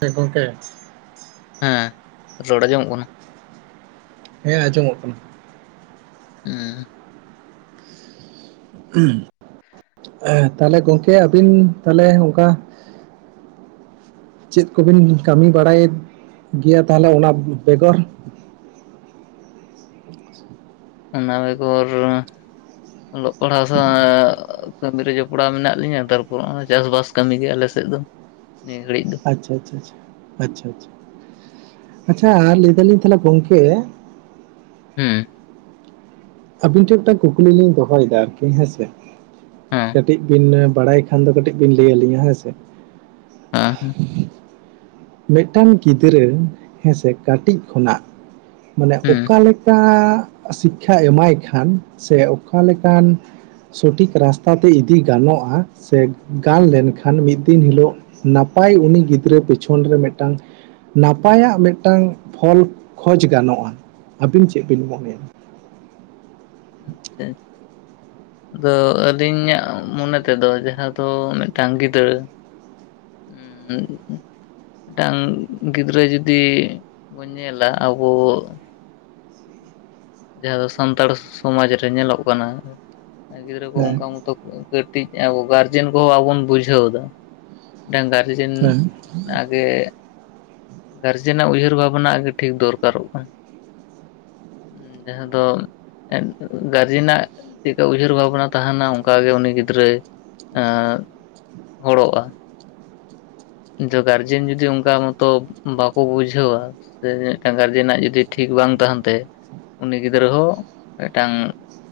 ᱪᱮᱫ ᱜᱚᱢᱠᱮ ᱦᱮᱸ ᱨᱚᱲ ᱟᱸᱡᱚᱢᱚᱜ ᱠᱟᱱᱟ ᱦᱮᱸ ᱟᱸᱡᱚᱢᱚᱜ ᱠᱟᱱᱟ ᱦᱩᱸ ᱮ ᱛᱟᱦᱞᱮ ᱜᱚᱝᱠᱮ ᱟᱹᱵᱤᱱ ᱛᱟᱦᱞᱮ ᱚᱱᱠᱟ ᱪᱮᱫ ᱠᱚᱵᱤᱱ ᱠᱟᱹᱢᱤ ᱵᱟᱲᱟᱭᱮᱫ ᱜᱮᱭᱟ ᱛᱟᱦᱚᱞᱮ ᱚᱱᱟ ᱵᱮᱜᱚᱨ ᱚᱱᱟ ᱵᱮᱜᱚᱨ ᱚᱞᱚᱜ ᱯᱟᱲᱦᱟᱣ ᱥᱟᱶ ᱠᱟᱹᱢᱤ ᱨᱮ ᱡᱚᱯᱲᱟᱣ ᱢᱮᱱᱟᱜ ᱞᱤᱧᱟᱹ ᱛᱟᱨᱯᱚᱨ ᱚᱱᱟ ᱪᱟᱥ ᱵᱟᱥ ᱠᱟᱹᱢᱤ ᱜᱮ ᱟᱞᱮ ᱥᱮᱫ ᱫᱚ ᱱᱤᱭᱟᱹ ᱜᱷᱟᱹᱲᱤᱡ ᱫᱚ ᱟᱪᱷᱟ ᱪᱟ ᱪᱟ ᱪᱟ ᱟᱪᱷᱟ ᱪᱟ ᱪᱟ ᱟᱪᱪᱷᱟ ᱞᱟᱹᱭ ᱫᱟᱞᱤᱧ ᱛᱟᱦᱞᱮ ᱜᱚᱝᱠᱮ ᱦᱩᱻ ᱟᱹᱵᱤᱱ ᱴᱷᱮᱱ ᱢᱤᱫᱴᱟᱝ ᱠᱩᱠᱞᱤ ᱞᱤᱧ ᱫᱚᱦᱚᱭ ᱮᱫᱟ ᱟᱨ ᱠᱤ ᱦᱮᱸᱥᱮ ᱦᱮᱸ ᱠᱟᱹᱴᱤᱡ ᱵᱤᱱ ᱵᱟᱲᱟᱭ ᱮᱱᱠᱷᱟᱱ ᱫᱚ ᱠᱟᱹᱴᱤᱡ ᱵᱤᱱ ᱞᱟᱹᱭ ᱟᱹᱞᱤᱧᱟ ᱦᱮᱸ ᱥᱮ ᱦ ᱦᱮᱸ [inaudible] ᱢᱤᱫᱴᱟᱝ ᱜᱤᱫᱽᱨᱟᱹ ᱦᱮᱸᱥᱮ ᱠᱟᱹᱴᱤᱡ ᱠᱷᱚᱱᱟᱜ ᱢᱟᱱᱮ ᱦᱩᱸ ᱚᱠᱟᱞᱮᱠᱟ ᱥᱤᱠᱠᱷᱟ ᱮᱢᱟᱭ ᱠᱷᱟᱱ ᱥᱮ ᱚᱠᱟ ᱞᱮᱠᱟᱱ ᱥᱚᱴᱷᱤᱠ ᱨᱟᱥᱛᱟ ᱛᱮ ᱤᱫᱤ ᱜᱟᱱᱚᱜ-ᱟ ᱥᱮ ᱜᱟᱱ ᱞᱮᱱᱠᱷᱟᱱ ᱢᱤᱫ ᱫᱤᱱ ᱦᱤᱞᱳᱜ ᱱᱟᱯᱟᱭ ᱩᱱᱤ ᱜᱤᱫᱽᱨᱟᱹ ᱯᱮᱪᱷᱚᱱ ᱨᱮ ᱢᱤᱫᱴᱟᱝ ᱱᱟᱯᱟᱭᱟᱜ ᱢᱤᱫᱴᱟᱝ ᱯᱷᱚᱞ ᱠᱷᱚᱡᱽ ᱜᱟᱱᱚᱜ-ᱟ ᱟᱹᱵᱤᱱ ᱪᱮᱫ ᱵᱤᱱ ᱢᱚᱱᱮᱭᱟ ᱟᱪᱪᱷᱟ ᱟᱪᱪᱷᱟ ᱟᱫᱚ ᱟᱹᱞᱤᱧᱟᱜ ᱢᱚᱱᱮ ᱛᱮ ᱫᱚ ᱡᱟᱦᱟᱸ ᱫᱚ ᱢᱤᱫᱴᱟᱝ ᱜᱤᱫᱽᱨᱟᱹ ᱦᱩᱸ ᱢᱤᱫᱴᱟᱝ ᱜᱤᱫᱽᱨᱟᱹ ᱡᱩᱫᱤ ᱵᱚᱱ ᱧᱮᱞᱟ ᱟᱵᱚ ᱡᱟᱦᱟᱸ ᱫᱚ ᱥᱟᱱᱛᱟᱲ ᱥᱚᱢᱟᱡᱽ ᱨᱮ ᱧᱮᱞᱚᱜ ᱠᱟᱱᱟ ᱜᱤᱫᱽᱨᱟᱹ ᱠᱚ ᱦᱮᱸ ᱚᱱᱠᱟ ᱢᱚᱛᱚ ᱠᱟᱹᱴᱤᱡ ᱟᱵᱚ ᱜᱟᱨᱡᱮᱱ ᱠᱚᱦᱚᱸ ᱵᱟᱵᱩᱱ ᱵᱩᱡᱷᱟᱹᱣ ᱮᱫᱟ ᱢᱤᱫᱟᱝ ᱜᱟᱨᱡᱮᱱ ᱦᱮᱸ ᱟᱜᱮ ᱜᱟᱨᱡᱮᱱ-ᱟᱜ ᱩᱭᱦᱟᱹᱨ ᱵᱷᱟᱵᱽᱱᱟ ᱜᱮ ᱴᱷᱤᱠ ᱫᱚᱨᱠᱟᱨ ᱚᱜ ᱠᱟᱱᱟ ᱡᱟᱦᱟᱸ ᱫᱚ ᱜᱟᱨᱡᱮᱱ-ᱟᱜ ᱪᱮᱫ ᱞᱮᱠᱟ ᱩᱭᱦᱟᱹᱨ ᱵᱷᱟᱵᱽᱱᱟ ᱛᱟᱦᱮᱱᱟ ᱚᱱᱠᱟᱜ ᱜᱮ ᱩᱱᱤ ᱜᱤᱫᱽᱨᱟᱹ ᱮ ᱦᱚᱨᱚᱜᱼᱟ ᱤᱱ ᱜᱟᱨᱡᱮᱱ ᱡᱚᱫᱤ ᱚᱱᱠᱟ ᱢᱚᱛᱚ ᱵᱟᱠᱚ ᱵᱩᱡᱷᱟᱹᱣᱟ ᱥᱮ ᱢᱤᱫᱴᱟᱝ ᱜᱟᱨᱡᱮᱱᱟᱜ ᱡᱩᱫᱤ ᱴᱷᱤᱠ ᱵᱟᱝ ᱛᱟᱦᱮᱱ ᱛᱟᱭᱟ ᱩᱱᱤ ᱜᱤᱫᱽᱨᱟᱹ ᱦᱚᱸ ᱢᱤᱫᱴᱟᱝ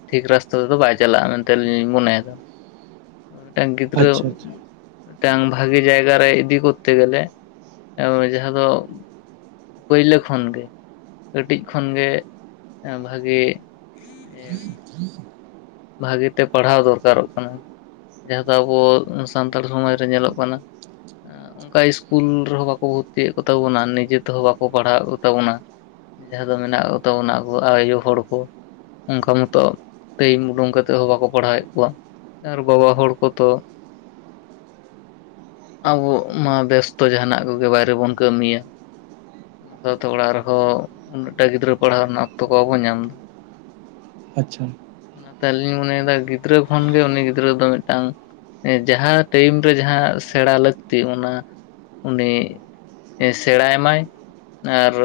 ᱴᱷᱤᱠ ᱨᱟᱥᱛᱟ ᱛᱮ ᱫᱚ ᱵᱟᱭ ᱪᱟᱞᱟᱜᱼᱟ ᱢᱮᱱᱛᱮ ᱟᱞᱤᱧ ᱞᱤᱧ ᱢᱚᱱᱮ ᱮᱫᱟ ᱢᱤᱫᱴᱟᱝ ᱜᱤᱫᱽᱨᱟᱹ ᱟᱪᱪᱷᱟ ᱢᱤᱫᱴᱟᱝ ᱵᱷᱟᱜᱤ ᱡᱟᱭᱜᱟ ᱨᱮ ᱤᱫᱤ ᱠᱚᱨᱛᱮ ᱜᱮᱞᱮ ᱮ ᱡᱟᱦᱟᱸ ᱫᱚ ᱯᱟᱹᱭᱞᱟᱹ ᱠᱷᱚᱱ ᱜᱮ ᱠᱟᱹᱴᱤᱡ ᱠᱷᱚᱱ ᱜᱮ ᱵᱷᱟᱜᱤ ᱵᱷᱟᱹᱜᱤ ᱛᱮ ᱯᱟᱲᱦᱟᱣ ᱫᱚᱨᱠᱟᱨᱚᱜ ᱠᱟᱱᱟ ᱡᱟᱦᱟᱸ ᱫᱚ ᱟᱵᱚ ᱥᱟᱱᱛᱟᱲ ᱥᱚᱢᱟᱡᱽ ᱨᱮ ᱧᱮᱞᱚᱜ ᱠᱟᱱᱟ ᱟ... ᱚᱱᱠᱟ ᱤᱥᱠᱩᱞ ᱨᱮ ᱦᱚᱸ ᱵᱟᱠᱩ ᱵᱷᱩᱨᱛᱤ ᱭᱮᱫ ᱠᱚ ᱛᱟᱵᱚᱱᱟ ᱱᱤᱡᱮ ᱛᱮ ᱦᱚᱸ ᱵᱟᱠᱚ ᱯᱟᱲᱦᱟᱣᱮᱫ ᱠᱚ ᱛᱟᱵᱚᱱᱟ ᱡᱟᱦᱟᱸ ᱫᱚ ᱢᱮᱱᱟᱜ ᱠᱚ ᱛᱟᱵᱚᱱᱟ ᱟᱵᱚ ᱟᱭᱳ ᱦᱚᱲ ᱠᱚ ᱚᱱᱠᱟ ᱢᱚᱛᱚ ᱴᱟᱹᱭᱤᱢ ᱩᱰᱩᱝ ᱠᱟᱛᱮᱫ ᱦᱚᱸ ᱵᱟᱠᱚ ᱯᱟᱲᱦᱟᱣᱮᱫ ᱠᱚᱣᱟ ᱟᱨ ᱵᱟᱵᱟ ᱦᱚᱲ ᱠᱚ ᱛᱚ ᱟᱵᱚ ᱢᱟ ᱵᱮᱥᱛᱚ ᱡᱟᱦᱟᱱᱟᱜ ᱠᱚ ᱜᱮ ᱵᱟᱭᱨᱮ ᱵᱚᱱ ᱠᱟᱹᱢᱤᱭᱟ ᱱᱚᱝᱠᱟ ᱛᱚ ᱚᱲᱟᱜ ᱨᱮ ᱦᱚᱸ ᱩᱱᱟᱹᱜᱴᱟ ᱜᱤᱫᱽᱨᱟᱹ ᱯᱟᱲᱦᱟᱣ ᱨᱮᱱᱟᱜ ᱚᱠᱛᱚ ᱠᱚ ᱵᱟᱵᱚᱱ ᱧᱟᱢ ᱮᱫᱟ ᱟᱪᱪᱷᱟ ᱚᱱᱟᱛᱮ ᱟᱹᱞᱤᱧ ᱢᱚᱱᱮᱭ ᱮᱫᱟ ᱜᱤᱫᱽᱨᱟᱹ ᱠᱷᱚᱱ ᱜᱮ ᱩᱱᱤ ᱜᱤᱫᱽᱨᱟᱹ ᱫᱚ ᱢᱤᱫᱴᱟᱝ ᱡᱟᱦᱟᱸ ᱴᱟ‌ᱭᱤᱢ ᱨᱮ ᱡᱟᱦᱟᱸ ᱥᱮᱬᱟ ᱞᱟᱹᱠᱛᱤ ᱚᱱᱟ ᱩᱱᱤ ᱮ... ᱥᱮᱬᱟᱭ ᱢᱟᱭ ᱟᱨ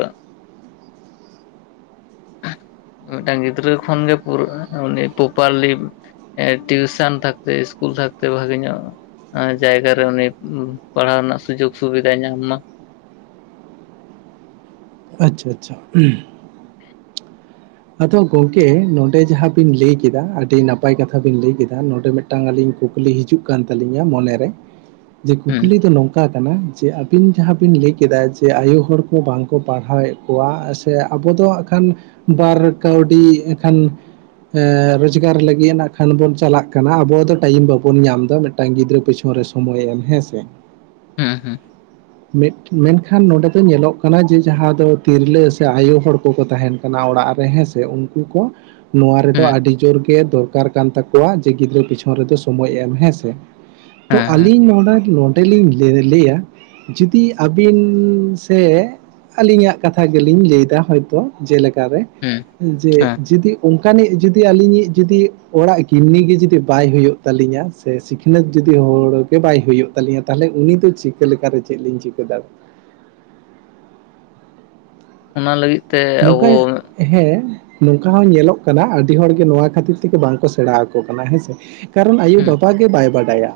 ᱢᱤᱫᱴᱟᱝ ᱜᱤᱫᱽᱨᱟᱹ ᱠᱷᱚᱱᱜᱮ ᱯᱩᱨᱟᱜᱼᱟ ᱩᱱᱤ ᱯᱚᱯᱟᱨᱞᱤ ᱴᱤᱭᱩᱥᱟ. ᱱ ᱛᱟᱠᱛᱮ ᱤᱥᱠᱩᱞ ᱛᱟᱠᱛᱮ ᱵᱷᱟ. ᱜᱤ ᱧᱚᱜ᱾ ᱡᱟᱭᱜᱟᱨᱮ ᱩᱱᱤ ᱯᱟᱲᱦᱟᱣ ᱨᱮᱱᱟᱜ ᱥᱩᱡᱳᱜ ᱥᱩᱵᱤᱫᱷᱟᱭ ᱧᱟᱢ ᱢᱟ ᱟᱪᱷᱟ ᱟᱪᱷᱟ ᱟᱫᱚ ᱜᱚᱝᱠᱮ ᱱᱚᱸᱰᱮ ᱡᱟᱦᱟᱸ ᱵᱤᱱ ᱞᱟᱹᱭ ᱠᱮᱫᱟ ᱟᱹᱰᱤ ᱱᱟᱯᱟᱭ ᱠᱟᱛᱷᱟ ᱵᱤᱱ ᱞᱟᱹᱭ ᱠᱮᱫᱟ ᱱᱚᱰᱮ ᱢᱤᱫ ᱴᱟᱝ ᱟᱹᱞᱤᱧ ᱠᱩᱠᱞᱤ ᱦᱤᱡᱩᱜ ᱠᱟᱱ ᱛᱟᱹᱞᱤᱧᱟ ᱢᱚᱱᱮᱨᱮ ᱡᱮ ᱦᱩᱸ ᱠᱩᱠᱞᱤ ᱫᱚ ᱱᱚᱝᱠᱟ ᱠᱟᱱᱟ ᱡᱮ ᱟᱹᱵᱤᱱ᱾ ᱡᱟᱦᱟᱸ ᱵᱤᱱ ᱞᱟᱹᱭ ᱠᱮᱫᱟ ᱡᱮ ᱟᱭᱳ ᱦᱚᱲ ᱠᱚ ᱵᱟᱝᱠᱚ ᱯᱟᱲᱦᱟᱣᱮᱫ ᱠᱚᱣᱟ ᱥᱮ ᱟᱵᱚ ᱫᱚ ᱦᱟᱸᱜ ᱠᱷᱟᱱ ᱵᱟᱨ ᱠᱟᱹᱣᱰᱤ ᱮᱱᱠᱷᱟᱱ ᱨᱳᱡᱽᱜᱟᱨ ᱞᱟᱹᱜᱤᱫ ᱮᱱᱟᱜ ᱠᱷᱟᱱ ᱵᱚᱱ ᱪᱟᱞᱟᱜ ᱠᱟᱱᱟ ᱟᱵᱚ ᱫᱚ ᱴᱟᱭᱤᱢ ᱵᱟᱵᱚᱱ ᱧᱟᱢ ᱮᱫᱟ ᱢᱤᱫᱴᱟᱝ ᱜᱤᱫᱽᱨᱟᱹ ᱯᱤᱪᱷᱚᱱ ᱨᱮ ᱥᱚᱢᱚᱭ ᱮᱢ ᱦᱮᱸ ᱥᱮ᱾ ᱦᱮᱸ ᱦᱮᱸ ᱢᱮᱛ ᱢᱮᱱᱠᱷᱟᱱ ᱱᱚᱰᱮ ᱫᱚ ᱧᱮᱞᱚᱜ ᱠᱟᱱᱟ ᱡᱮ ᱡᱟᱦᱟᱸ ᱫᱚ ᱛᱤᱨᱞᱟᱹ ᱥᱮ ᱟᱭᱚ ᱦᱚᱲ ᱠᱚᱠᱚ ᱛᱟᱦᱮᱱ ᱠᱟᱱᱟ ᱚᱲᱟᱜ ᱨᱮ ᱦᱮᱸ ᱥᱮ᱾ ᱛᱮ ᱩᱱᱠᱩ ᱠᱚ ᱱᱚᱣᱟ ᱨᱮᱫᱚ ᱦᱩᱸ ᱟᱹᱰᱤ ᱡᱳᱨ ᱜᱮ ᱫᱚᱨᱠᱟᱨ ᱠᱟᱱ ᱛᱟᱠᱚᱣᱟ ᱡᱮ ᱜᱤᱫᱽᱨᱟᱹ ᱯᱤᱪᱷᱚᱱ ᱨᱮᱫᱚ ᱥᱚᱢᱚᱭ ᱮᱢ ᱦᱮᱸ ᱥᱮ᱾ ᱛᱚ ᱦᱮᱸ ᱦᱮᱸ ᱟᱹᱞᱤᱧ ᱱᱚᱸᱰᱮ ᱱᱚᱸᱰᱮ ᱞᱤᱧ ᱞᱟᱹ ᱞᱟ. ᱭᱟ᱾ ᱡᱩᱫᱤ ᱟᱹᱵᱤᱱ ᱥᱮ ᱟᱹᱞᱤᱧᱟᱜ ᱠᱟᱛᱷᱟ ᱜᱮᱞᱤᱧ ᱞᱟᱹᱭᱫᱟ ᱦᱚᱭᱛᱳ ᱡᱮᱞᱮᱠᱟᱨᱮ ᱦᱩᱸ ᱡᱮ ᱦᱮᱸ ᱡᱩᱫᱤ ᱚᱱᱠᱟᱱᱤᱡ ᱡᱩᱫᱤ ᱟᱹᱞᱤᱧᱤᱡ ᱡᱩᱫᱤ ᱚᱲᱟᱜ ᱜᱤᱱᱱᱤᱜᱮ ᱡᱩᱫᱤ ᱵᱟᱭ ᱦᱩᱭᱩᱜ ᱛᱟᱹᱞᱤᱧᱟ ᱥᱮ ᱥᱤᱠᱷᱱᱟᱹᱛ ᱡᱩᱫᱤ ᱦᱚᱲ ᱜᱮ ᱵᱟᱭ ᱦᱩᱭᱩᱜ ᱛᱟᱹᱞᱤᱧᱟ᱾ ᱛᱟᱦᱞᱮ ᱩᱱᱤ ᱫᱚ ᱪᱤᱠᱟᱹ ᱞᱮᱠᱟᱨᱮ ᱪᱮᱫ ᱞᱤᱧ ᱪᱤᱠᱟᱹ ᱫᱟᱲᱮ ᱚᱱᱟ ᱞᱟᱹᱜᱤᱫ ᱛᱮ ᱱᱚᱝᱠᱟ ᱟᱵᱚ ᱦᱮᱸ ᱱᱚᱝᱠᱟ ᱦᱚᱸ ᱧᱮᱞᱚᱜ ᱠᱟᱱᱟ ᱟᱹᱰᱤ ᱦᱚᱲᱜᱮ ᱱᱚᱣᱟ ᱠᱷᱟᱹᱛᱤᱨ ᱛᱮᱜᱮ ᱵᱟᱝ ᱠᱚ ᱥᱮᱬᱟ ᱟᱠᱚ ᱠᱟᱱᱟ ᱦᱮᱸ ᱥᱮ ᱱᱮᱛᱟᱨ ᱨᱮᱱ ᱦᱩᱸ ᱟᱭᱩᱼᱵᱟᱵᱟ ᱜᱮ ᱵᱟᱭ ᱵᱟᱰᱟᱭᱟ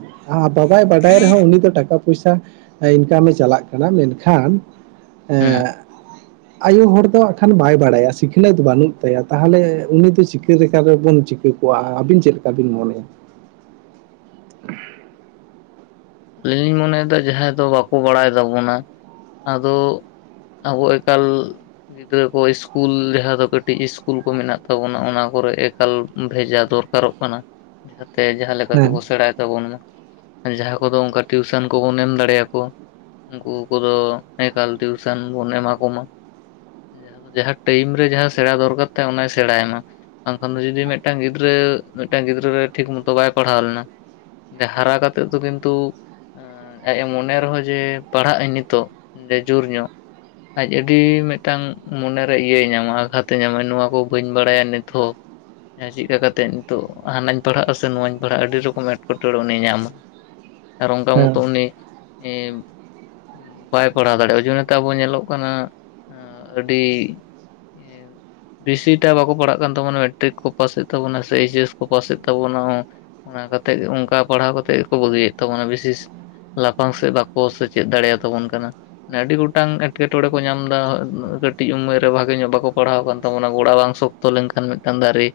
ᱵᱟᱵᱟᱭ ᱵᱟᱰᱟᱭ ᱨᱮᱦᱚᱸ ᱩᱱᱤ ᱫᱚ ᱴᱟᱠᱟ ᱯᱚᱭᱥᱟ ᱤᱱᱠᱟᱢᱮ ᱪᱟᱞᱟᱜ ᱠᱟᱱᱟ ᱢᱮᱱᱠᱷᱟᱱ ᱦᱩᱸ ᱮᱸᱜ ᱟᱭᱳ ᱦᱚᱲ ᱫᱚ ᱦᱟᱸᱜ ᱠᱷᱟᱱ ᱵᱟᱭ ᱵᱟᱲᱟᱭᱟ ᱥᱤᱠᱷᱱᱟᱹᱛ ᱵᱟᱹᱱᱩᱜ ᱛᱟᱭᱟ ᱛᱟᱦᱞᱮ ᱩᱱᱤ ᱫᱚ ᱪᱤᱠᱟᱹ ᱞᱮᱠᱟ ᱛᱮᱵᱚᱱ ᱪᱤᱠᱟᱹ ᱣᱟ ᱟᱹᱵᱤᱱ ᱪᱮᱫ ᱞᱮᱠᱟ ᱵᱤᱱ ᱢᱚᱱᱮᱭᱟ? ᱟ. ᱞᱤᱧ ᱞᱤᱧ ᱢᱚᱱᱮᱭᱮᱫᱟ ᱡᱟᱦᱟᱸᱭ ᱫᱚ ᱵᱟᱠᱚ ᱵᱟᱲᱟᱭ ᱛᱟᱵᱚᱱᱟ ᱟᱫᱚ ᱟᱵᱚ ᱮᱠᱟᱞ ᱜᱤᱫᱟᱹᱨ ᱠᱚ ᱤᱥᱠᱩᱞ ᱡᱟᱦᱟᱸ ᱫᱚ ᱠᱟᱹᱴᱤᱡ ᱤᱥᱠᱩᱞ ᱠᱚ ᱢᱮᱱᱟᱜ ᱛᱟᱵᱚᱱᱟ ᱚᱱᱟ ᱠᱚᱨᱮ ᱮᱠᱟᱞ ᱵᱷᱮᱡᱟ ᱫᱚᱨᱠᱟᱨᱚᱜ ᱠᱟᱱᱟ, ᱡᱟᱦᱟᱸ ᱛᱮ ᱡᱟᱦᱟᱸᱞᱮᱠᱟ ᱦᱮᱸ ᱜᱮᱵᱚ ᱥᱮᱲᱟ ᱠᱮᱵᱚᱱ ᱢᱟ ᱟᱨ ᱡᱟᱦᱟᱸ ᱠᱚᱫᱚ ᱚᱱᱠᱟ ᱴᱤᱭᱩᱥᱟᱱ ᱠᱚᱵᱚᱱ ᱮᱢ ᱫᱟᱲᱮᱭᱟᱠᱚᱣᱟ᱾ ᱩᱱᱠᱩ ᱠᱚᱫᱚ ᱮᱠᱟᱞ ᱴᱤᱭᱩᱥᱟ. ᱱ ᱵᱚᱱ ᱮᱢᱟ ᱠᱚᱢᱟ ᱡᱟᱦᱟᱸ ᱫᱚ ᱡᱟᱦᱟᱸ ᱴᱟᱭᱤᱢ ᱨᱮ ᱡᱟᱦᱟᱸ ᱥᱮᱬᱟ ᱫᱚᱨᱠᱟᱨ ᱛᱟᱭ ᱚᱱᱟᱭ ᱥᱮᱬᱟᱭ ᱢᱟ᱾ ᱵᱟᱝᱠᱷᱟᱱ ᱫᱚ ᱡᱩᱫᱤ ᱢᱤᱫᱴᱟᱝ ᱜᱤᱫᱽᱨᱟᱹ ᱢᱤᱫᱴᱟᱝ ᱜᱤᱫᱽᱨᱟᱹ ᱨᱮ ᱴᱷᱤᱠ ᱢᱚᱛᱚ ᱵᱟᱭ ᱯᱟᱲᱦᱟᱣ ᱞᱮᱱᱟ ᱦᱟᱨᱟ ᱠᱟᱛᱮᱫ ᱫᱚ ᱠᱤᱱᱛᱩ ᱟᱡ ᱮ ᱢᱚᱱᱮ ᱨᱮᱦᱚᱸ ᱡᱮ ᱯᱟᱲᱦᱟᱜ ᱟᱹᱧ ᱱᱤᱛᱚᱜ ᱡᱮ ᱡᱚᱨ ᱧᱚᱜ᱾ ᱟᱡ ᱟᱹᱰᱤ ᱢᱤᱫᱴᱟᱝ ᱢᱚᱱᱮᱨᱮ ᱤᱭᱟᱹᱭ ᱧᱟᱢᱟ ᱟᱜᱷᱟᱛᱮ ᱧᱟᱢᱟ ᱱᱚᱣᱟ ᱠᱚ ᱵᱟᱹᱧ ᱵᱟᱲᱟᱭᱟ ᱱᱤᱛᱦᱚᱸ ᱪᱮᱫᱠᱟ ᱠᱟᱛᱮᱜ ᱱᱤᱛᱚᱜ ᱦᱟᱱᱟᱧ ᱯᱟᱲᱦᱟᱜᱼᱟ ᱟᱥᱮ ᱱᱚᱶᱟᱧ ᱯᱟᱲᱦᱟᱜᱼᱟ ᱟᱹᱰᱤ ᱨᱚᱠᱚᱢ ᱮᱴᱠᱮᱴᱚᱬᱮ ᱩᱱᱤᱭ ᱧᱟᱢᱟ᱾ ᱟᱨ ᱚᱱᱠᱟ ᱦᱮᱸ ᱢᱚᱛᱚ ᱩᱱᱤ [unintelligible] ᱵᱟᱭ ᱯᱟᱲᱦᱟᱣ ᱫᱟᱲᱮᱣᱟᱜᱼᱟ ᱡᱚᱱᱚᱛᱮ ᱟᱵᱚ ᱧᱮᱞᱚᱜ ᱠᱟᱱᱟ ᱟᱹᱰᱤ [inaudible] ᱵᱮᱥᱤ‌ ᱴᱟᱜ ᱵᱟᱠᱚ ᱯᱟᱲᱦᱟᱜ ᱠᱟᱱ ᱛᱟᱵᱚᱱᱟ ᱢᱮᱴᱨᱤᱠ ᱠᱚ ᱯᱟᱥᱮᱫ ᱛᱟᱵᱚᱱᱟ ᱥᱮ ᱮᱭᱡᱮ ᱮᱥ ᱠᱚ ᱯᱟᱥᱮᱫ ᱛᱟᱵᱚᱱᱟ ᱚᱱᱟ ᱠᱟᱛᱮᱜ ᱚᱝᱠᱟ ᱯᱟᱲᱦᱟᱣ ᱠᱟᱛᱮᱫ ᱜᱮᱠᱚ ᱵᱟᱹᱜᱤᱭᱮᱫ ᱛᱟᱵᱚᱱᱟ ᱵᱤᱥᱮᱥ ᱞᱟᱯᱷᱟᱝ ᱥᱮᱫ ᱵᱟᱠᱚ ᱥᱮᱪᱮᱫ ᱫᱟᱲᱮᱭᱟᱛᱟᱵᱚᱱ ᱠᱟᱱᱟ ᱟᱹᱰᱤ ᱜᱚᱴᱟᱝ ᱮᱸᱴᱠᱮᱴᱚᱬᱮ ᱠᱚ ᱧᱟᱢ ᱮᱫᱟ ᱠᱟᱹᱴᱤᱡ ᱩᱢᱮᱨ ᱨᱮ ᱵᱷᱟᱜᱮ ᱧᱚᱜ ᱵᱟᱠᱚ ᱯᱟᱲᱦᱟᱣ ᱟᱠᱟᱱ ᱛᱟᱵᱚᱱᱟ ᱜᱚᱲᱟ ᱵᱟᱝ ᱥᱚᱠ ᱛᱚ ᱞᱮᱱᱠᱷᱟᱱ ᱢᱤᱫᱴᱟᱝ ᱫᱟᱨᱮ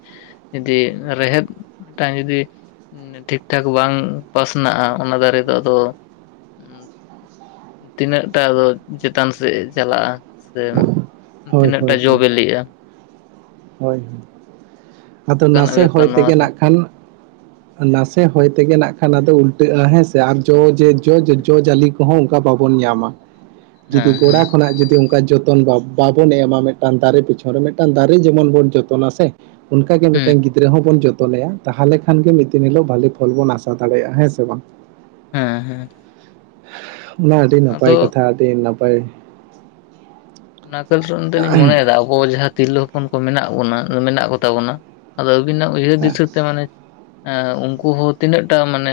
ᱡᱩᱫᱤ ᱨᱮᱦᱮᱫ ᱢᱤᱫᱴᱟᱝ ᱡᱩᱫᱤ ᱴᱷᱤᱠ ᱴᱷᱟᱠ ᱵᱟᱝ ᱯᱟᱥᱱᱟᱜᱼᱟ ᱚᱱᱟ ᱫᱟᱨᱮ ᱫᱚ ᱟᱫᱚ ᱛᱤᱱᱟᱹᱜ ᱴᱟ ᱫᱚ ᱪᱮᱛᱟᱱ ᱥᱮᱫ ᱪᱟᱞᱟᱜᱼᱟ ᱥᱮ ᱦᱳᱭ ᱛᱤᱱᱟᱹᱜ ᱦᱳᱭ ᱴᱟᱜ ᱦᱳᱭ ᱡᱚᱼᱵᱮᱞᱮᱜᱼᱟ ᱦᱳᱭ ᱟᱫᱚ ᱚᱱᱠᱟᱱᱟᱜ ᱱᱟᱥᱮ ᱦᱚᱭ ᱵᱮᱯᱟᱨ ᱱᱚᱣᱟ ᱛᱮᱜᱮ ᱨᱮᱦᱚᱸ ᱱᱟᱦᱟᱜ ᱠᱷᱟᱱ ᱱᱟᱥᱮ ᱦᱚᱭ ᱛᱮᱜᱮ ᱱᱟᱦᱟᱜ ᱠᱷᱟᱱ ᱟᱫᱚ ᱩᱞᱴᱟᱹᱜᱼᱟ ᱦᱮᱸᱥᱮ ᱟᱨ ᱡᱚ ᱡᱟᱹᱛ ᱦᱩᱸ, ᱡᱚᱼ ᱡᱟᱹᱞᱤ ᱠᱚ ᱦᱚᱸ ᱚᱱᱠᱟ ᱵᱟᱵᱚᱱ ᱧᱟᱢᱟ ᱡᱩᱫᱤ ᱦᱮᱸ ᱜᱚᱲᱟ ᱦᱮᱸ ᱠᱷᱚᱱᱟᱜ ᱡᱩᱫᱤ ᱚᱱᱠᱟ ᱡᱚᱛᱚ ᱡᱚᱛᱚᱱ ᱵᱟ... ᱵᱟᱵᱚᱱ ᱮᱢᱟ ᱢᱤᱫᱴᱟᱝ ᱫᱟᱨᱮ ᱯᱤᱪᱷᱚᱱ ᱨᱮ ᱢᱤᱫᱴᱟᱝ ᱫᱟᱨᱮ ᱡᱮᱢᱚᱱ ᱵᱚᱱ ᱡᱚᱛᱚᱱᱼᱟ ᱥᱮ ᱛᱚ.... ᱚᱱᱠᱟ ᱜᱮ ᱢᱤᱫᱴᱮᱝ ᱦᱩᱸ ᱜᱤᱫᱽᱨᱟᱹ ᱦᱚᱸᱵᱚᱱ ᱡᱚᱛᱚᱱᱮᱭᱟ ᱛᱟᱦᱚᱞᱮ ᱠᱷᱟᱱ ᱜᱮ ᱢᱤᱫ ᱫᱤᱱ ᱦᱤᱞᱚᱜ ᱵᱷᱟᱜᱮ ᱯᱷᱚᱞ ᱵᱚᱱ ᱟᱥᱟ ᱫᱟᱲᱮᱭᱟᱜᱼᱟ ᱦᱮᱸ ᱥᱮ ᱵᱟᱝ ᱦᱮᱸ ᱦᱮᱸ ᱚᱱᱟ ᱟᱹᱰᱤ ᱱᱟᱯᱟᱭ ᱟᱫᱚ ᱠᱟᱛᱷᱟ ᱟᱹᱰᱤ ᱱᱟᱯᱟᱭ ᱚᱱᱟ ᱠᱷᱚᱞ [unintelligible] ᱫᱚᱞᱤᱝ ᱢᱚᱱᱮᱭᱮᱫᱟ ᱟᱵᱚ ᱡᱟᱦᱟᱸ ᱛᱤᱨᱞᱟᱹ ᱦᱚᱯᱚᱱ ᱠᱚ ᱢᱮᱱᱟᱜ ᱵᱚᱱᱟ ᱢᱮᱱᱟᱜ ᱠᱚ ᱛᱟᱵᱚᱱᱟ ᱟᱫᱚ ᱟᱵᱤᱱᱟᱜ ᱩᱭᱦᱟᱹᱨ ᱦᱮᱸ ᱫᱤᱥᱟᱹ ᱛᱮ ᱢᱟᱱᱮ ᱮᱸ ᱩᱱᱠᱩ ᱦᱚᱸ ᱛᱤᱱᱟᱹᱜᱴᱟᱜ ᱢᱟᱱᱮ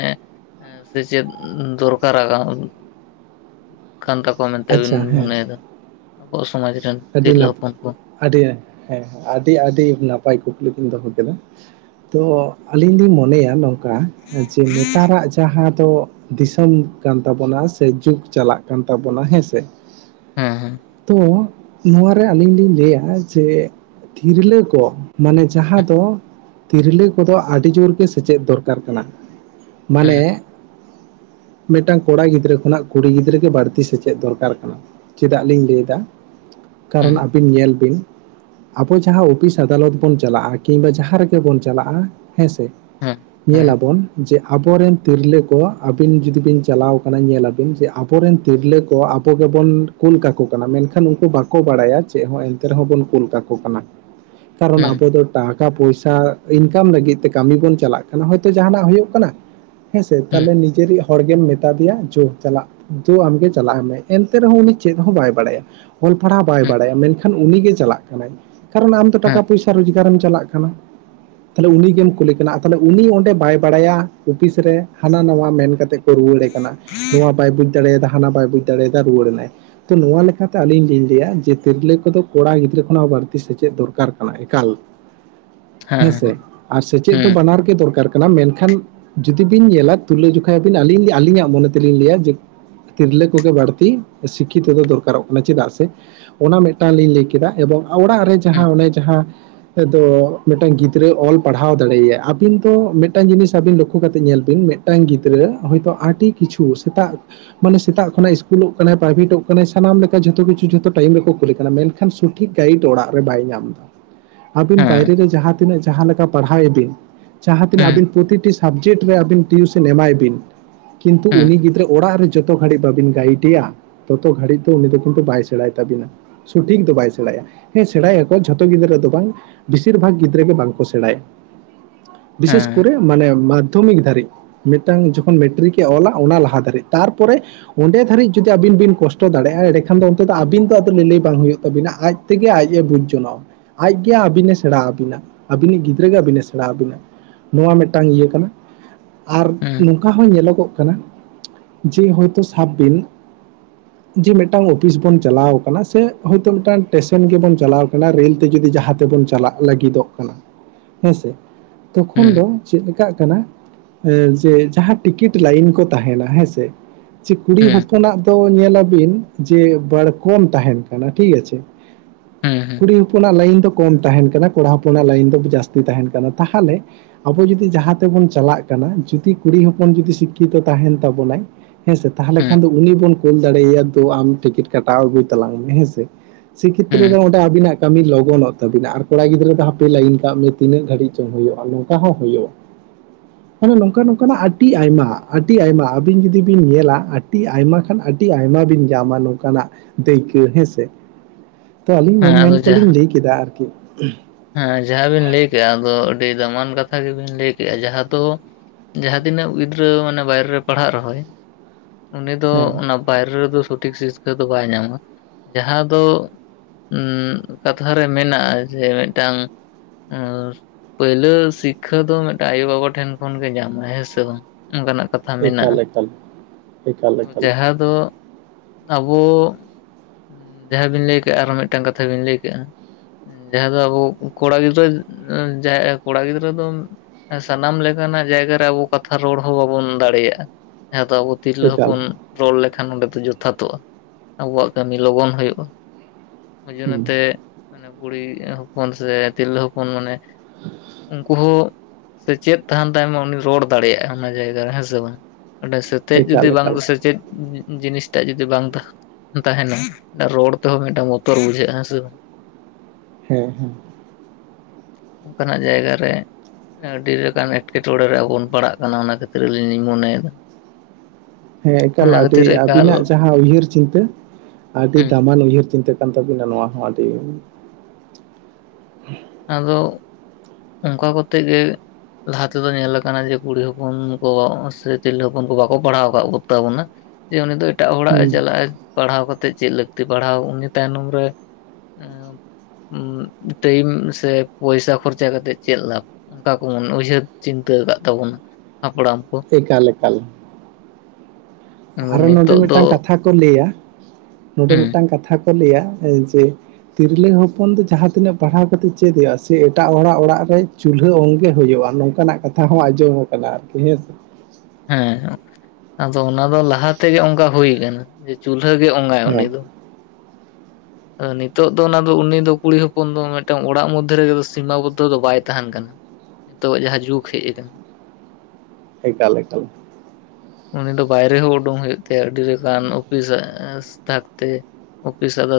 ᱥᱮᱪᱮᱫ ᱫᱚᱨᱠᱟᱨᱟ ᱟᱠᱟᱱᱟ᱾ [inaudible] ᱠᱟᱱ ᱛᱟᱠᱚᱣᱟ ᱢᱮᱱᱛᱮ ᱵᱤᱱ ᱟᱪᱪᱷᱟ ᱦᱮᱸ ᱢᱚᱱᱮᱭᱮᱫᱟ ᱟᱵᱚᱣᱟᱜ ᱥᱚᱢᱟᱡᱽ ᱨᱮᱱ ᱟᱹᱰᱤ ᱛᱤᱨᱞᱟᱹ ᱱᱟᱯ ᱦᱚᱯᱚᱱ ᱠᱚ᱾ ᱟᱹᱰᱤ ᱦᱮᱸᱸ ᱟᱹᱰᱤ ᱟᱹᱰᱤ ᱱᱟᱯᱟᱭ ᱠᱩᱠᱞᱤ ᱵᱤᱱ ᱫᱚᱦᱚ ᱠᱮᱫᱟ ᱛᱚ ᱟᱹᱞᱤᱧ ᱞᱤᱧ ᱢᱚᱱᱮᱭᱟ ᱱᱚᱝᱠᱟ ᱡᱮ ᱱᱮᱛᱟᱨᱟᱜ ᱡᱟᱦᱟᱸ ᱫᱚ ᱫᱤᱥᱚᱢ ᱠᱟᱱ ᱛᱟᱵᱚᱱᱟ ᱥᱮ ᱡᱩᱜᱽ ᱪᱟᱞᱟᱜ ᱠᱟᱱ ᱛᱟᱵᱚᱱᱟ ᱦᱮᱸᱥᱮ ᱦᱮᱸ ᱦᱮᱸ ᱛᱚ ᱱᱚᱣᱟᱨᱮ ᱟᱹᱞᱤᱧ ᱞᱤᱧ ᱞᱟᱹᱭᱟ ᱡᱮ ᱛᱤᱨᱞᱟᱹ ᱠᱚ ᱢᱟᱱᱮ ᱡᱟᱦᱟᱸ ᱫᱚ ᱛᱤᱨᱞᱟᱹ ᱠᱚᱫᱚ ᱟᱹᱰᱤ ᱡᱳᱨ ᱜᱮ ᱥᱮᱪᱮᱫ ᱫᱚᱨᱠᱟᱨ ᱠᱟᱱᱟ ᱢᱟᱱᱮ ᱦᱮᱸ ᱢᱤᱫᱴᱟᱝ ᱠᱚᱲᱟ ᱜᱤᱫᱽᱨᱟᱹ ᱠᱷᱚᱱᱟᱜ ᱠᱩᱲᱤ ᱜᱤᱫᱽᱨᱟᱹ ᱜᱮ ᱵᱟᱹᱲᱛᱤ ᱥᱮᱪᱮᱫ ᱫᱚᱨᱠᱟᱨ ᱠᱟᱱᱟ ᱪᱮᱫᱟᱜ ᱞᱤᱝ ᱞᱟᱹᱭ ᱮᱫᱟ ᱦᱮᱸ ᱠᱟᱨᱚᱱ ᱟᱹᱵᱤᱱ ᱧᱮᱞ ᱵᱤᱱ ᱟᱵᱚ ᱡᱟᱦᱟᱸ ᱚᱯᱷᱤᱥ ᱟᱫᱟᱞᱚᱛ ᱵᱚᱱ ᱪᱟᱞᱟᱜᱼᱟ ᱠᱤ ᱵᱟᱸ ᱡᱟᱦᱟᱸ ᱨᱮᱜᱮ ᱵᱚᱱ ᱪᱟᱞᱟᱜᱼᱟ ᱦᱮᱸᱥᱮ ᱦᱮᱸ ᱧᱮᱞ ᱦᱮᱸ ᱟᱵᱚᱱ ᱡᱮ ᱟᱵᱚ ᱟᱵᱚᱨᱮᱱ ᱛᱤᱨᱞᱟᱹ ᱠᱚ ᱟᱹᱵᱤᱱ ᱡᱩᱫᱤ ᱵᱤᱱ ᱪᱟᱞᱟᱣ ᱠᱟᱱᱟ ᱧᱮᱞᱟ ᱵᱤᱱ ᱡᱮ ᱟᱵᱚᱨᱮᱱ ᱛᱤᱨᱞᱟᱹ ᱠᱚ ᱟᱵᱚ ᱜᱮᱵᱚᱱ ᱠᱩᱞ ᱠᱟᱠᱚ ᱠᱟᱱᱟ ᱢᱮᱱᱠᱷᱟᱱ ᱠᱷᱟᱱ ᱩᱱᱠᱩ ᱵᱟᱠᱚ ᱵᱟᱲᱟᱭᱟ ᱪᱮᱫ ᱦᱚᱸ ᱮᱱᱛᱮ ᱨᱮᱦᱚᱸ ᱵᱚᱱ ᱠᱩᱞ ᱠᱟᱠᱚ ᱠᱟᱱᱟ ᱠᱟᱨᱚᱱ ᱦᱮᱸ ᱟᱵᱚ ᱫᱚ ᱴᱟᱠᱟ ᱯᱚᱭᱥᱟ ᱤᱱᱠᱟᱢ ᱞᱟᱹᱜᱤᱫ ᱛᱮ ᱠᱟᱹᱢᱤ ᱵᱚᱱ ᱪᱟᱞᱟᱜ ᱠᱟᱱᱟ ᱦᱳᱭ ᱛᱚ ᱡᱟᱦᱟᱱᱟᱜ ᱦᱩᱭᱩᱜ ᱠᱟᱱᱟ ᱦᱮᱸᱥᱮ ᱦᱮᱸ ᱛᱟᱦᱚᱞᱮ ᱱᱤᱡᱮᱨᱤᱡ ᱦᱚᱲ ᱜᱮᱢ ᱢᱮᱛᱟ ᱫᱮᱭᱟ ᱫᱳ ᱪᱟᱞᱟᱜ ᱫᱳ ᱟᱢᱜᱮ ᱪᱟᱞᱟᱜ ᱢᱮ ᱮᱱᱛᱮ ᱨᱮᱦᱚᱸ ᱩᱱᱤ ᱪᱮᱫ ᱦᱚᱸ ᱵᱟᱭ ᱵᱟᱲᱟᱭᱟ ᱚᱞ ᱯᱟᱲᱦᱟᱣ ᱵᱟᱭ ᱦᱮᱸ ᱵᱟᱲᱟᱭᱟ ᱢᱮᱱᱠᱷᱟᱱ ᱩᱱᱤᱜᱮ ᱪᱟᱞᱟᱜ ᱠᱟᱱᱟᱭ ᱠᱟᱨᱚᱱ ᱟᱢ ᱛᱚ ᱴᱟᱠᱟ ᱦᱮᱸ ᱯᱚᱭᱥᱟ ᱨᱳᱡᱽᱠᱟᱨ ᱮᱢ ᱪᱟᱞᱟᱜ ᱠᱟᱱᱟ ᱛᱟᱦᱚᱞᱮ ᱩᱱᱤ ᱜᱮᱢ ᱠᱩᱞᱮ ᱠᱟᱱᱟ ᱛᱟᱦᱚᱞᱮ ᱩᱱᱤ ᱚᱸᱰᱮ ᱵᱟᱭ ᱵᱟᱲᱟᱭᱟ ᱚᱯᱷᱤᱥ ᱨᱮ ᱦᱟᱱᱟ ᱱᱟᱣᱟ ᱢᱮᱱ ᱠᱟᱛᱮᱫ ᱨᱩᱣᱟᱹᱲᱮ ᱠᱟᱱᱟ ᱱᱚᱣᱟ ᱵᱟᱭ ᱵᱩᱡᱽ ᱫᱟᱲᱮᱭᱟᱫᱟ ᱦᱟᱱᱟ ᱵᱟᱭ ᱵᱩᱡᱽ ᱫᱟᱲᱮᱭᱟᱫᱟ ᱨᱩᱣᱟᱹᱲ ᱮᱱᱟᱭ ᱛᱚ ᱱᱚᱣᱟ ᱞᱮᱠᱟ ᱛᱚ ᱟᱹᱞᱤᱧ ᱞᱤᱧ ᱞᱟᱹᱭᱟ ᱡᱮ ᱛᱤᱨᱞᱟᱹ ᱠᱚᱫᱚ ᱠᱚᱲᱟ ᱜᱤᱫᱽᱨᱟᱹ ᱠᱷᱚᱱᱟᱜ ᱦᱚᱸ ᱵᱟᱹᱲᱛᱤ ᱥᱮᱪᱮᱫ ᱫᱚᱨᱠᱟᱨ ᱠᱟᱱᱟ ᱮᱠᱟᱞ ᱦᱮᱸ ᱦᱮᱸ ᱦᱮᱸᱥᱮ ᱦᱮᱸ ᱟᱨ ᱥᱮᱪᱮᱫ ᱫᱚ ᱦᱮᱸ ᱵᱟᱱᱟᱨ ᱜᱮ ᱫᱚᱨᱠᱟᱨ ᱠᱟᱱᱟ ᱢᱮᱱᱠᱷᱟᱱ ᱡᱩᱫᱤ ᱵᱤᱱ ᱧᱮᱞᱟ ᱛᱩᱞᱟᱹ ᱡᱚᱠᱷᱟ ᱟᱹᱵᱤᱱ ᱟᱹᱞᱤᱧᱟᱜ ᱢᱚᱱᱮ ᱛᱮᱞᱤᱧ ᱞᱟᱹᱭᱟ ᱡᱮ ᱛᱤᱨᱞᱟᱹ ᱠᱚᱜᱮ ᱵᱟᱹᱲᱛᱤ ᱥᱤᱠᱠᱷᱤᱛᱚ ᱫᱚ ᱫᱚᱨᱠᱟᱨᱚᱜ ᱠᱟᱱᱟ ᱪᱮᱫᱟᱜ ᱥᱮ ᱚᱱᱟ ᱢᱤᱫᱴᱟᱝ ᱞᱤᱧ ᱞᱟᱹᱭ ᱠᱮᱫᱟ ᱮᱵᱚᱝ ᱚᱲᱟᱜ ᱨᱮ ᱡᱟᱦᱟᱸ ᱚᱱᱮ ᱡᱟᱦᱟᱸ ᱫᱚ ᱢᱤᱫᱴᱟᱝ ᱜᱤᱫᱽᱨᱟᱹ ᱚᱞ ᱯᱟᱲᱦᱟᱣ ᱫᱟᱲᱮᱭᱟ ᱟᱵᱤᱱ ᱫᱚ ᱢᱤᱫᱴᱟᱝ ᱡᱤᱱᱤᱥ ᱟᱹᱵᱤᱱ ᱞᱚᱠᱠᱷᱚ ᱠᱟᱛᱮᱜ ᱧᱮᱞ ᱵᱤᱱ ᱢᱤᱫᱴᱟᱝ ᱜᱤᱫᱽᱨᱟᱹ ᱦᱳᱭᱛᱚ ᱟᱹᱰᱤ ᱠᱤᱪᱷᱩ ᱥᱮᱛᱟᱜ ᱢᱟᱱᱮ ᱥᱮᱛᱟᱜ ᱠᱷᱚᱱᱟᱜ ᱤᱥᱠᱩᱞᱚᱜ ᱠᱟᱱᱟᱭ ᱯᱨᱟᱭᱵᱷᱮᱴᱚᱜ ᱠᱟᱱᱟᱭ ᱥᱟᱱᱟᱢ ᱞᱮᱠᱟ ᱡᱷᱚᱛᱚ ᱠᱤᱪᱷᱩ ᱡᱚᱛᱚ ᱴᱟᱭᱤᱢ ᱨᱮᱠᱚ ᱠᱩᱞᱮ ᱠᱟᱱᱟ ᱢᱮᱱᱠᱷᱟᱱ ᱥᱚᱴᱷᱤᱠ ᱜᱟᱭᱤᱰ ᱚᱲᱟᱜ ᱨᱮ ᱵᱟᱭ ᱧᱟᱢᱼᱟ ᱟᱵᱤᱱ ᱦᱮᱸ ᱵᱟᱭᱨᱮ ᱨᱮ ᱡᱟᱦᱟᱸ ᱛᱤᱱᱟᱹᱜ ᱡᱟᱦᱟᱸ ᱞᱮᱠᱟ ᱯᱟᱲᱦᱟᱣ ᱮᱵᱤᱱ ᱡᱟᱦᱟᱸ ᱦᱮᱸ ᱛᱤᱱᱟᱹᱜ ᱦᱮᱸ ᱦᱮᱸ ᱦᱮᱸ ᱟᱵᱤᱱ ᱯᱨᱚᱛᱤᱴᱤ ᱥᱟᱵᱡᱮᱠᱴ ᱨᱮ ᱟᱹᱵᱤᱱ ᱴᱤᱭᱩᱥᱚᱱ ᱮᱢᱟᱭ ᱵᱤᱱ ᱠᱤᱱᱛᱩ ᱩᱱᱤ ᱜᱤᱫᱽᱨᱟᱹ ᱚᱲᱟᱜ ᱨᱮ ᱡᱚᱛᱚ ᱜᱷᱟᱹᱲᱤᱡ ᱵᱟᱵᱤᱱ ᱜᱟᱭᱤᱰ ᱮᱭᱟ ᱛᱚᱛᱚ ᱜᱷᱟᱹᱲᱤᱡ ᱫᱚ ᱩᱱᱤ ᱫᱚ ᱠᱤᱱᱛᱩ ᱵᱟᱭ ᱥᱮᱬᱟᱭ ᱛᱟᱵᱤᱱᱟ ᱥᱚᱴᱷᱤᱠ ᱫᱚ ᱵᱟᱭ ᱥᱮᱬᱟᱭᱟ ᱦᱮᱸ ᱥᱮᱬᱟᱭᱟ ᱡᱷᱚᱛᱚ ᱜᱤᱫᱽᱨᱟᱹ ᱫᱚ ᱵᱟᱝ ᱵᱮᱥᱤᱨ ᱵᱷᱟᱜᱽ ᱜᱤᱫᱽᱨᱟᱹ ᱜᱮ ᱵᱟᱝᱠᱚ ᱥᱮᱬᱟᱭᱟ ᱵᱤᱥᱮᱥ ᱠᱚᱨᱮ ᱢᱟᱱᱮ ᱢᱟᱫᱽᱫᱷᱚᱢᱤᱠ ᱫᱷᱟᱹᱨᱤᱡ ᱢᱤᱫᱴᱟᱝ ᱡᱚᱠᱷᱚᱱ ᱢᱮᱴᱨᱤᱠ ᱮ ᱚᱞᱟ ᱚᱱᱟ ᱞᱟᱦᱟ ᱫᱷᱟᱹᱨᱤᱡ ᱛᱟᱨᱯᱚᱨᱮ ᱚᱸᱰᱮ ᱫᱷᱟᱹᱨᱤᱡ ᱡᱩᱫᱤ ᱟᱹᱵᱤᱱ ᱵᱤᱱ ᱠᱥᱴᱚ ᱫᱟᱲᱮᱭᱟᱜᱼᱟ ᱮᱰᱮ ᱟᱱ ᱫᱚ ᱚᱱ ᱫᱚ ᱟᱹᱵᱤᱱ ᱫᱚ ᱟ ᱞᱟᱹᱤᱞᱟᱹᱭ ᱵᱟᱝ ᱦᱩᱭᱩᱜ ᱛᱟᱵᱤᱱᱟ ᱟᱡ ᱛᱮᱜᱮ ᱟᱡ ᱮ ᱵᱩᱡᱽ ᱡᱚᱼᱟ᱾ ᱟᱡᱜᱮ ᱟᱹᱵᱤᱱᱮ ᱥᱮᱬᱟ ᱟᱹᱵᱤᱱᱟ, ᱟᱹᱵᱤᱱᱤᱡ ᱜᱤᱫᱽᱨᱟᱹ ᱜᱮ ᱟᱹᱵᱤᱱᱮ ᱥᱮᱬᱟ ᱟᱵᱤᱱᱟᱱ᱾ ᱱᱚᱣᱟ ᱢᱤᱫᱴᱟᱝ ᱤᱭᱟᱹ ᱠᱟᱱᱟ ᱟᱨ ᱱᱚᱝᱠᱟ ᱦᱚᱸ ᱧᱮᱞᱚᱜᱚᱜ ᱠᱟᱱᱟ, ᱡᱮ ᱦᱳᱭᱛᱳ ᱥᱟᱵᱽ ᱵᱤᱱ ᱡᱮ ᱢᱤᱫᱴᱼ ᱢᱤᱫᱴᱟᱝ ᱚᱯᱷᱤᱥ ᱵᱚᱱ ᱪᱟᱞᱟᱣ ᱟᱠᱟᱱᱟ ᱥᱮ ᱦᱳᱭᱛᱳ ᱢᱤᱫᱴᱟᱝ ᱴᱮᱥᱚᱱ ᱜᱮᱵᱚᱱ ᱪᱟᱞᱟᱣ ᱟᱠᱟᱱᱟ ᱨᱮᱹᱞ ᱛᱮ, ᱡᱩᱫᱤ ᱡᱟᱦᱟᱸ ᱛᱮᱵᱚᱱ ᱪᱟᱞᱟᱜ ᱾ ᱞᱟᱹᱜᱤᱫᱚᱜ ᱠᱟᱱᱟ ᱦᱮᱸᱥᱮ ᱛᱚᱠᱷᱚᱱ ᱦᱮᱸ ᱫᱚ ᱪᱮᱫᱠᱟᱜ ᱠᱟᱱᱟ! ᱡᱮ ᱡᱟᱦᱟᱸ ᱴᱤᱠᱤᱴ ᱞᱟᱭᱤᱱ ᱠᱚ ᱛᱟᱦᱮᱱᱟ ᱦᱮᱸᱥᱮ, ᱪᱮ ᱠᱩᱲᱤ ᱦᱮᱸ ᱦᱚᱯᱚᱱᱟᱜ ᱫᱚ ᱧᱮᱞᱟᱵᱤᱱ, ᱡᱮ ᱵᱲᱠᱚᱱ ᱛᱟᱦᱮᱱ ᱠᱟᱱᱟ ᱴᱷᱤᱠ ᱟᱪᱷᱮ᱾ ᱦᱮᱸ ᱦᱮᱸ ᱠᱩᱲᱤ ᱦᱚᱯᱚᱱᱟᱜ ᱞᱟᱭᱤᱱ ᱫᱚ ᱠᱚᱢ ᱛᱟᱦᱮᱱ ᱠᱟᱱᱟ ᱠᱚᱲᱟ ᱦᱚᱯᱚᱱᱟᱜ ᱞᱟᱭᱤᱱ ᱫᱚ ᱡᱟᱹᱥᱛᱤ ᱛᱟᱦᱮᱱ ᱠᱟᱱᱟ ᱛᱟᱦᱚᱞᱮ ᱟᱵᱚ ᱡᱩᱫᱤ ᱡᱟᱦᱟᱸ ᱛᱮᱵᱚᱱ ᱪᱟᱞᱟᱜ ᱠᱟᱱᱟ ᱡᱩᱫᱤ ᱠᱩᱲᱤ ᱦᱚᱯᱚᱱ ᱡᱩᱫᱤ ᱥᱤᱠᱠᱷᱤᱛᱚ ᱛᱟᱦᱮᱱ ᱛᱟᱵᱚᱱᱟᱭ ᱦᱮᱸ ᱥᱮ ᱛᱟᱦᱚᱞᱮ ᱦᱮᱸ ᱠᱷᱟᱱ ᱫᱚ ᱩᱱᱤ ᱵᱚᱱ ᱠᱳᱞ ᱫᱟᱲᱮᱭᱟᱭᱟ᱾ ᱛᱩ ᱟᱢ ᱴᱤᱠᱤᱴ ᱠᱟᱴᱟᱣ ᱟᱹᱜᱩᱭ ᱛᱟᱞᱟᱝ ᱢᱮ ᱦᱮᱸᱥᱮ ᱥᱮ ᱠᱷᱮᱛᱨᱮ ᱦᱩᱸ ᱨᱮ ᱚᱸᱰᱮ ᱟᱵᱤᱱᱟᱜ ᱠᱟᱹᱢᱤ ᱞᱚᱜᱚᱱᱚᱜ ᱟᱹᱵᱤᱱᱟ ᱟᱨ ᱠᱚᱲᱟ ᱜᱤᱫᱽᱨᱟᱹ ᱫᱚ ᱦᱟᱯᱮ ᱞᱟᱭᱤᱱ ᱠᱟᱜ ᱢᱮᱭᱟ ᱛᱤᱱᱟᱹᱜ ᱜᱷᱟᱹᱲᱤᱡ ᱪᱚᱝ ᱦᱩᱭᱩᱜᱼᱟ ᱱᱚᱝᱠᱟ ᱦᱚᱸ ᱦᱩᱭᱩᱜᱼᱟ ᱾ ᱢᱟᱱᱮ ᱱᱚᱝᱠᱟ ᱱᱚᱝᱠᱟᱱᱟᱜ ᱟᱹᱰᱤ ᱟᱭᱢᱟ ᱟᱹᱰᱤ ᱟᱭᱢᱟ ᱟᱹᱵᱤᱱ ᱡᱩᱫᱤ ᱵᱤᱱ ᱧᱮᱞᱟ, ᱟᱹᱰᱤ ᱟᱭᱢᱟ ᱠᱷᱟᱱ ᱟᱹᱰᱤ ᱟᱭᱢᱟ ᱵᱤᱱ, ᱡᱟ ᱱᱚᱝᱠᱟᱱᱟᱜ ᱫᱟᱹᱭᱠᱟᱹ ᱦᱮᱸᱥᱮ ᱛᱚ ᱟᱹᱞᱤᱧ ᱦᱮᱸ ᱢᱮᱱᱼᱢᱮᱱ ᱟᱫᱚ ᱠᱚᱞᱤᱧ ᱡᱟᱦᱟᱸ ᱞᱟᱹᱭ ᱠᱮᱫᱟ ᱟᱨᱠᱤ ᱾ ᱦᱮᱸ ᱡᱟᱦᱟᱸᱵᱤᱱ ᱞᱟᱹᱭ ᱠᱮᱫᱼᱟ ᱟᱫᱚ ᱟᱹᱰᱤ ᱫᱟᱢᱟᱱ ᱠᱟᱛᱷᱟ ᱜᱮᱵᱤᱱ ᱞᱟᱹᱭ ᱠᱮᱜᱼᱟ ᱾ᱡᱟᱦᱟᱸ ᱫᱚ! ᱡᱟᱦᱟᱸ ᱛᱤᱱᱟᱹᱜ ᱜᱤᱫᱽᱨᱟᱹ ᱢᱟᱱᱮ ᱵᱟᱭᱨᱮ ᱨᱮ ᱯᱟᱲᱦᱟᱜ ᱨᱮᱦᱚᱭ ᱩᱱᱤ ᱫᱚ ᱦᱮᱸ ᱚᱱᱟ ᱵᱟᱭᱨᱮ ᱨᱮᱫᱚ ᱥᱚᱴᱷᱤᱠ ᱥᱤᱥᱠᱟᱹ ᱫᱚ ᱵᱟᱭ ᱧᱟᱢᱟ, ᱡᱟᱦᱟᱸ ᱫᱚ, ᱩᱸ ᱠᱟᱛᱷᱟ ᱨᱮ ᱢᱮᱱᱟᱜᱼᱟ ᱡᱮ ᱢᱤᱫᱴᱟᱝ ᱯᱳᱭᱞᱳ ᱥᱤᱠᱠᱷᱟ ᱫᱚ ᱢᱤᱫᱴᱟᱝ ᱟᱭᱳᱼ ᱵᱟᱵᱟ ᱴᱷᱮᱱ ᱠᱷᱚᱱ ᱜᱮ ᱧᱟᱢᱟᱭ ᱦᱮᱸ ᱥᱮ ᱵᱟᱝ? ᱚᱱᱠᱟᱱᱟᱜ ᱠᱟᱛᱷᱟ ᱮᱠᱟᱞ ᱢᱮᱱᱟᱜᱼᱟ, ᱮᱠᱟᱞ ᱮᱠᱟᱞ ᱮᱠᱟᱞ ᱡᱟᱦᱟᱸ ᱫᱚ ᱟᱵᱚ ᱡᱟᱦᱟᱸ ᱵᱤᱱ ᱞᱟᱹᱭ ᱠᱮᱜᱼᱟ ᱟᱨᱚ ᱢᱤᱫᱴᱟᱝ ᱠᱟᱛᱷᱟ ᱵᱤᱱ ᱞᱟᱹᱭ ᱠᱮᱜᱼᱟ, ᱡᱟᱦᱟᱸ ᱫᱚ ᱟᱵᱚ ᱠᱚᱲᱟ ᱜᱤᱫᱽᱨᱟᱹ ᱡᱟᱦᱟᱸ ᱠᱚᱲᱟ ᱜᱤᱫᱽᱨᱟᱹ ᱫᱚ, ᱥᱟᱱᱟᱢ ᱞᱮᱠᱟᱱᱟᱜ ᱡᱟᱭᱜᱟ ᱨᱮ ᱟᱵᱚ ᱠᱟᱛᱷᱟ ᱨᱚᱲ ᱦᱚᱸ ᱵᱟᱵᱚᱱ ᱫᱟᱲᱮᱭᱟᱜᱼᱟ, ᱡᱟᱦᱟᱸ ᱫᱚ ᱟᱵᱚ ᱛᱤᱨᱞᱟᱹ ᱮᱠᱟᱞ ᱦᱚᱯᱚᱱ ᱨᱚᱲ ᱞᱮᱠᱷᱟᱱ ᱚᱸᱰᱮ ᱫᱚ ᱡᱚᱛᱷᱟᱛᱚᱜᱼᱟ ᱾ ᱟᱵᱚᱣᱟᱜ ᱠᱟᱹᱢᱤ ᱞᱚᱜᱚᱱ ᱦᱩᱭᱩᱜᱼᱟ ᱾ ᱛᱟᱨ ᱦᱩᱸ ᱡᱚᱱᱛᱮ ᱠᱩᱲᱤ ᱦᱚᱯᱚᱱ ᱥᱮ ᱛᱤᱨᱞᱟᱹ ᱦᱚᱯᱚᱱ ᱢᱟᱱᱮ ᱩᱱᱠᱩ ᱦᱚᱸ ᱥᱮᱪᱮᱫ ᱛᱟᱦᱮᱱ ᱛᱟᱭᱢᱟ ᱩᱱᱤ ᱨᱚᱲ ᱫᱟᱲᱮᱭᱟᱜᱼᱟ ᱾ ᱚᱱᱟ ᱡᱟᱭᱜᱟ ᱨᱮ ᱦᱮᱸ ᱥᱮ ᱵᱟᱝ? ᱚᱸᱰᱮ ᱪᱮᱫ ᱮᱠᱟᱞ ᱡᱩᱫᱤ ᱵᱟᱝ ᱮᱠᱟᱞ ᱠᱚ ᱥᱮ ᱪᱮᱫ ᱡᱤᱱᱤᱥᱴᱟᱜ ᱡᱩᱫᱤ ᱵᱟᱝ ᱛᱟᱦᱮᱱᱟ ᱨᱚᱲ ᱛᱮᱦᱚᱸ ᱢᱤᱫᱴᱟᱝ ᱵᱚᱛᱚᱨ ᱵᱩᱡᱷᱟᱹᱜᱼᱟ ᱦᱮᱸ ᱥᱮ ᱵᱟᱝ? ᱦᱮᱸ ᱦᱮᱸ ᱚᱱᱠᱟᱱᱟᱜ ᱡᱟᱭᱜᱟ ᱨᱮ, ᱟᱹᱰᱤ ᱞᱮᱠᱟᱱ ᱮᱸᱴᱠᱮᱴᱚᱚᱲᱮ ᱨᱮ ᱟᱵ ᱵᱚᱱ ᱯᱟᱲᱟᱜ ᱠᱟᱱᱟ ᱾ ᱚᱱᱟ ᱠᱷᱟᱹᱛᱤᱨ ᱟᱞᱤᱧ ᱞᱤᱧ ᱢᱚᱱᱮᱭᱮᱫᱟ ᱾ [inaudible] ᱦᱮᱸ ᱮᱠᱟᱞ ᱟᱹᱰᱤ ᱮᱠᱟᱞ ᱟᱹᱵᱤᱱᱟᱜ ᱡᱟᱦᱟᱸ ᱩᱭᱦᱟᱹᱨ ᱪᱤᱱᱛᱟᱹ, ᱟᱹᱰᱤ ᱦᱩᱸ ᱫᱟᱢᱟᱱ ᱩᱭᱦᱟᱹᱨ ᱪᱤᱱᱛᱟᱹ ᱾ ᱠᱟᱱ ᱛᱟᱵᱤᱱᱟ ᱱᱚᱣᱟ ᱦᱚᱸ ᱟᱹᱰᱤ ᱟᱫᱚ ᱚᱱᱠᱟ ᱠᱚᱛᱮᱜᱮ ᱞᱟᱦᱟ ᱛᱮᱫᱚ ᱧᱮᱞ ᱟᱠᱟᱱᱟ ᱡᱮ ᱠᱩᱲᱤ ᱦᱚᱯᱚᱱ ᱠᱚ ᱥᱮ ᱛᱤᱨᱞᱟᱹ ᱦᱚᱯᱚᱱ ᱠᱚ ᱵᱟᱠᱚ ᱯᱟᱲᱦᱟᱣ ᱟᱠᱟᱫ ᱛᱟᱵᱚᱱᱟ ᱾ ᱡᱮ ᱩᱱᱤ ᱫᱚ ᱮᱴᱟᱜ ᱦᱚᱲᱟᱜ ᱮ ᱦᱩᱸ ᱪᱟᱞᱟᱜᱼᱟ ᱯᱟᱲᱦᱟᱣ ᱠᱟᱛᱮᱜ ᱪᱮᱫ ᱞᱟᱹᱠᱛᱤ ᱯᱟᱲᱦᱟᱣ ᱩᱱᱤ ᱛᱟᱭᱱᱚᱢ ᱨᱮ ᱴᱟᱭᱤᱢ ᱥᱮ ᱯᱚᱭᱥᱟ ᱠᱷᱚᱨᱪᱟ ᱠᱟᱛᱮ ᱪᱮᱫ ᱞᱟᱵᱷ ᱚᱱᱠᱟ ᱠᱚᱱ ᱩᱭᱦᱟᱹᱨ ᱪᱤᱱᱛᱟᱹ ᱟᱠᱟᱫ ᱛᱟᱵᱚᱱᱟ ᱦᱟᱯᱲᱟᱢᱠᱚ ᱾ ᱮᱠᱟᱞ, ᱮᱠᱟᱞ ᱟᱫᱚ ᱟᱨᱚ ᱱᱚᱰᱮ ᱱᱤᱛᱚᱜ ᱫᱚ ᱢᱤᱫᱴᱟᱝ ᱠᱟᱛᱷᱟ ᱠᱚ ᱞᱟᱹᱭᱟ ᱱᱚᱰᱮ ᱦᱩᱸ ᱢᱤᱫᱴᱟᱝ ᱠᱟᱛᱷᱟ ᱠᱚ ᱞᱟᱹᱭᱟ ᱡᱮ, ᱛᱤᱨᱞᱟᱹ ᱦᱚᱯᱚᱱ ᱫᱚ ᱡᱟᱦᱟᱸ ᱛᱤᱱᱟᱹᱜ ᱯᱟᱲᱦᱟᱣ ᱠᱟᱛᱮ ᱪᱮᱫ ᱦᱩᱭᱩᱜᱼᱟ ᱥᱮ ᱮᱴᱟᱜ ᱦᱚᱲᱟᱜ ᱚᱲᱟᱜ ᱨᱮ ᱪᱩᱞᱦᱟᱹ ᱚᱝᱜᱮ ᱦᱩᱭᱩᱜ-ᱟ ᱱᱚᱝᱠᱟᱱᱟᱜ ᱠᱟᱛᱷᱟ ᱦᱚᱸ ᱟᱸᱡᱚᱢ ᱟᱠᱟᱱᱟ ᱟᱨᱠᱤ ᱦᱮᱸ ᱥᱮ ᱦᱮᱸ ᱟᱫᱚ ᱚᱱᱟ ᱫᱚ ᱞᱟᱦᱟ ᱛᱮᱜᱮ ᱚᱱᱠᱟ ᱦᱩᱭᱞᱮᱱ ᱡᱮ ᱪᱩᱞᱦᱟᱹ ᱜᱮ ᱝᱜᱟᱭ ᱦᱮᱸ ᱩᱱᱤ ᱫᱚ ᱟᱫᱚ ᱱᱤᱛᱚᱜ ᱫᱚ ᱚᱱᱟ ᱫᱚ ᱩᱱᱤ ᱫᱚ ᱠᱩᱲᱤ ᱦᱚᱯᱚᱱ ᱫᱚ ᱢᱤᱫᱴᱟᱝ ᱚᱲᱟᱜ ᱢᱚᱫᱽᱫᱷᱮ ᱨᱮ ᱥᱤᱢᱟ ᱵᱚᱫᱽᱫᱷᱚ ᱫᱚ ᱵᱟᱭ ᱛᱟᱦᱮᱱ ᱠᱟᱱᱟ ᱱᱤᱛᱚᱜ ᱡᱟᱦᱟᱸ ᱡᱩᱜᱽ ᱦᱮᱡ ᱟᱠᱟᱱᱟ ᱮᱠᱟᱞ ᱮᱠᱟᱞ ᱩᱱᱤ ᱫᱚ ᱵᱟᱭᱨᱮ ᱦᱚᱸ ᱩᱰᱩᱠ ᱦᱩᱭᱩᱜ ᱛᱟᱭᱟ ᱟᱹᱰᱤ ᱞᱮᱠᱟᱱ ᱚᱯᱷᱤᱥ ᱫᱷᱟᱠ ᱛᱮ ᱚᱯᱷᱤᱥ ᱟᱫᱟᱞ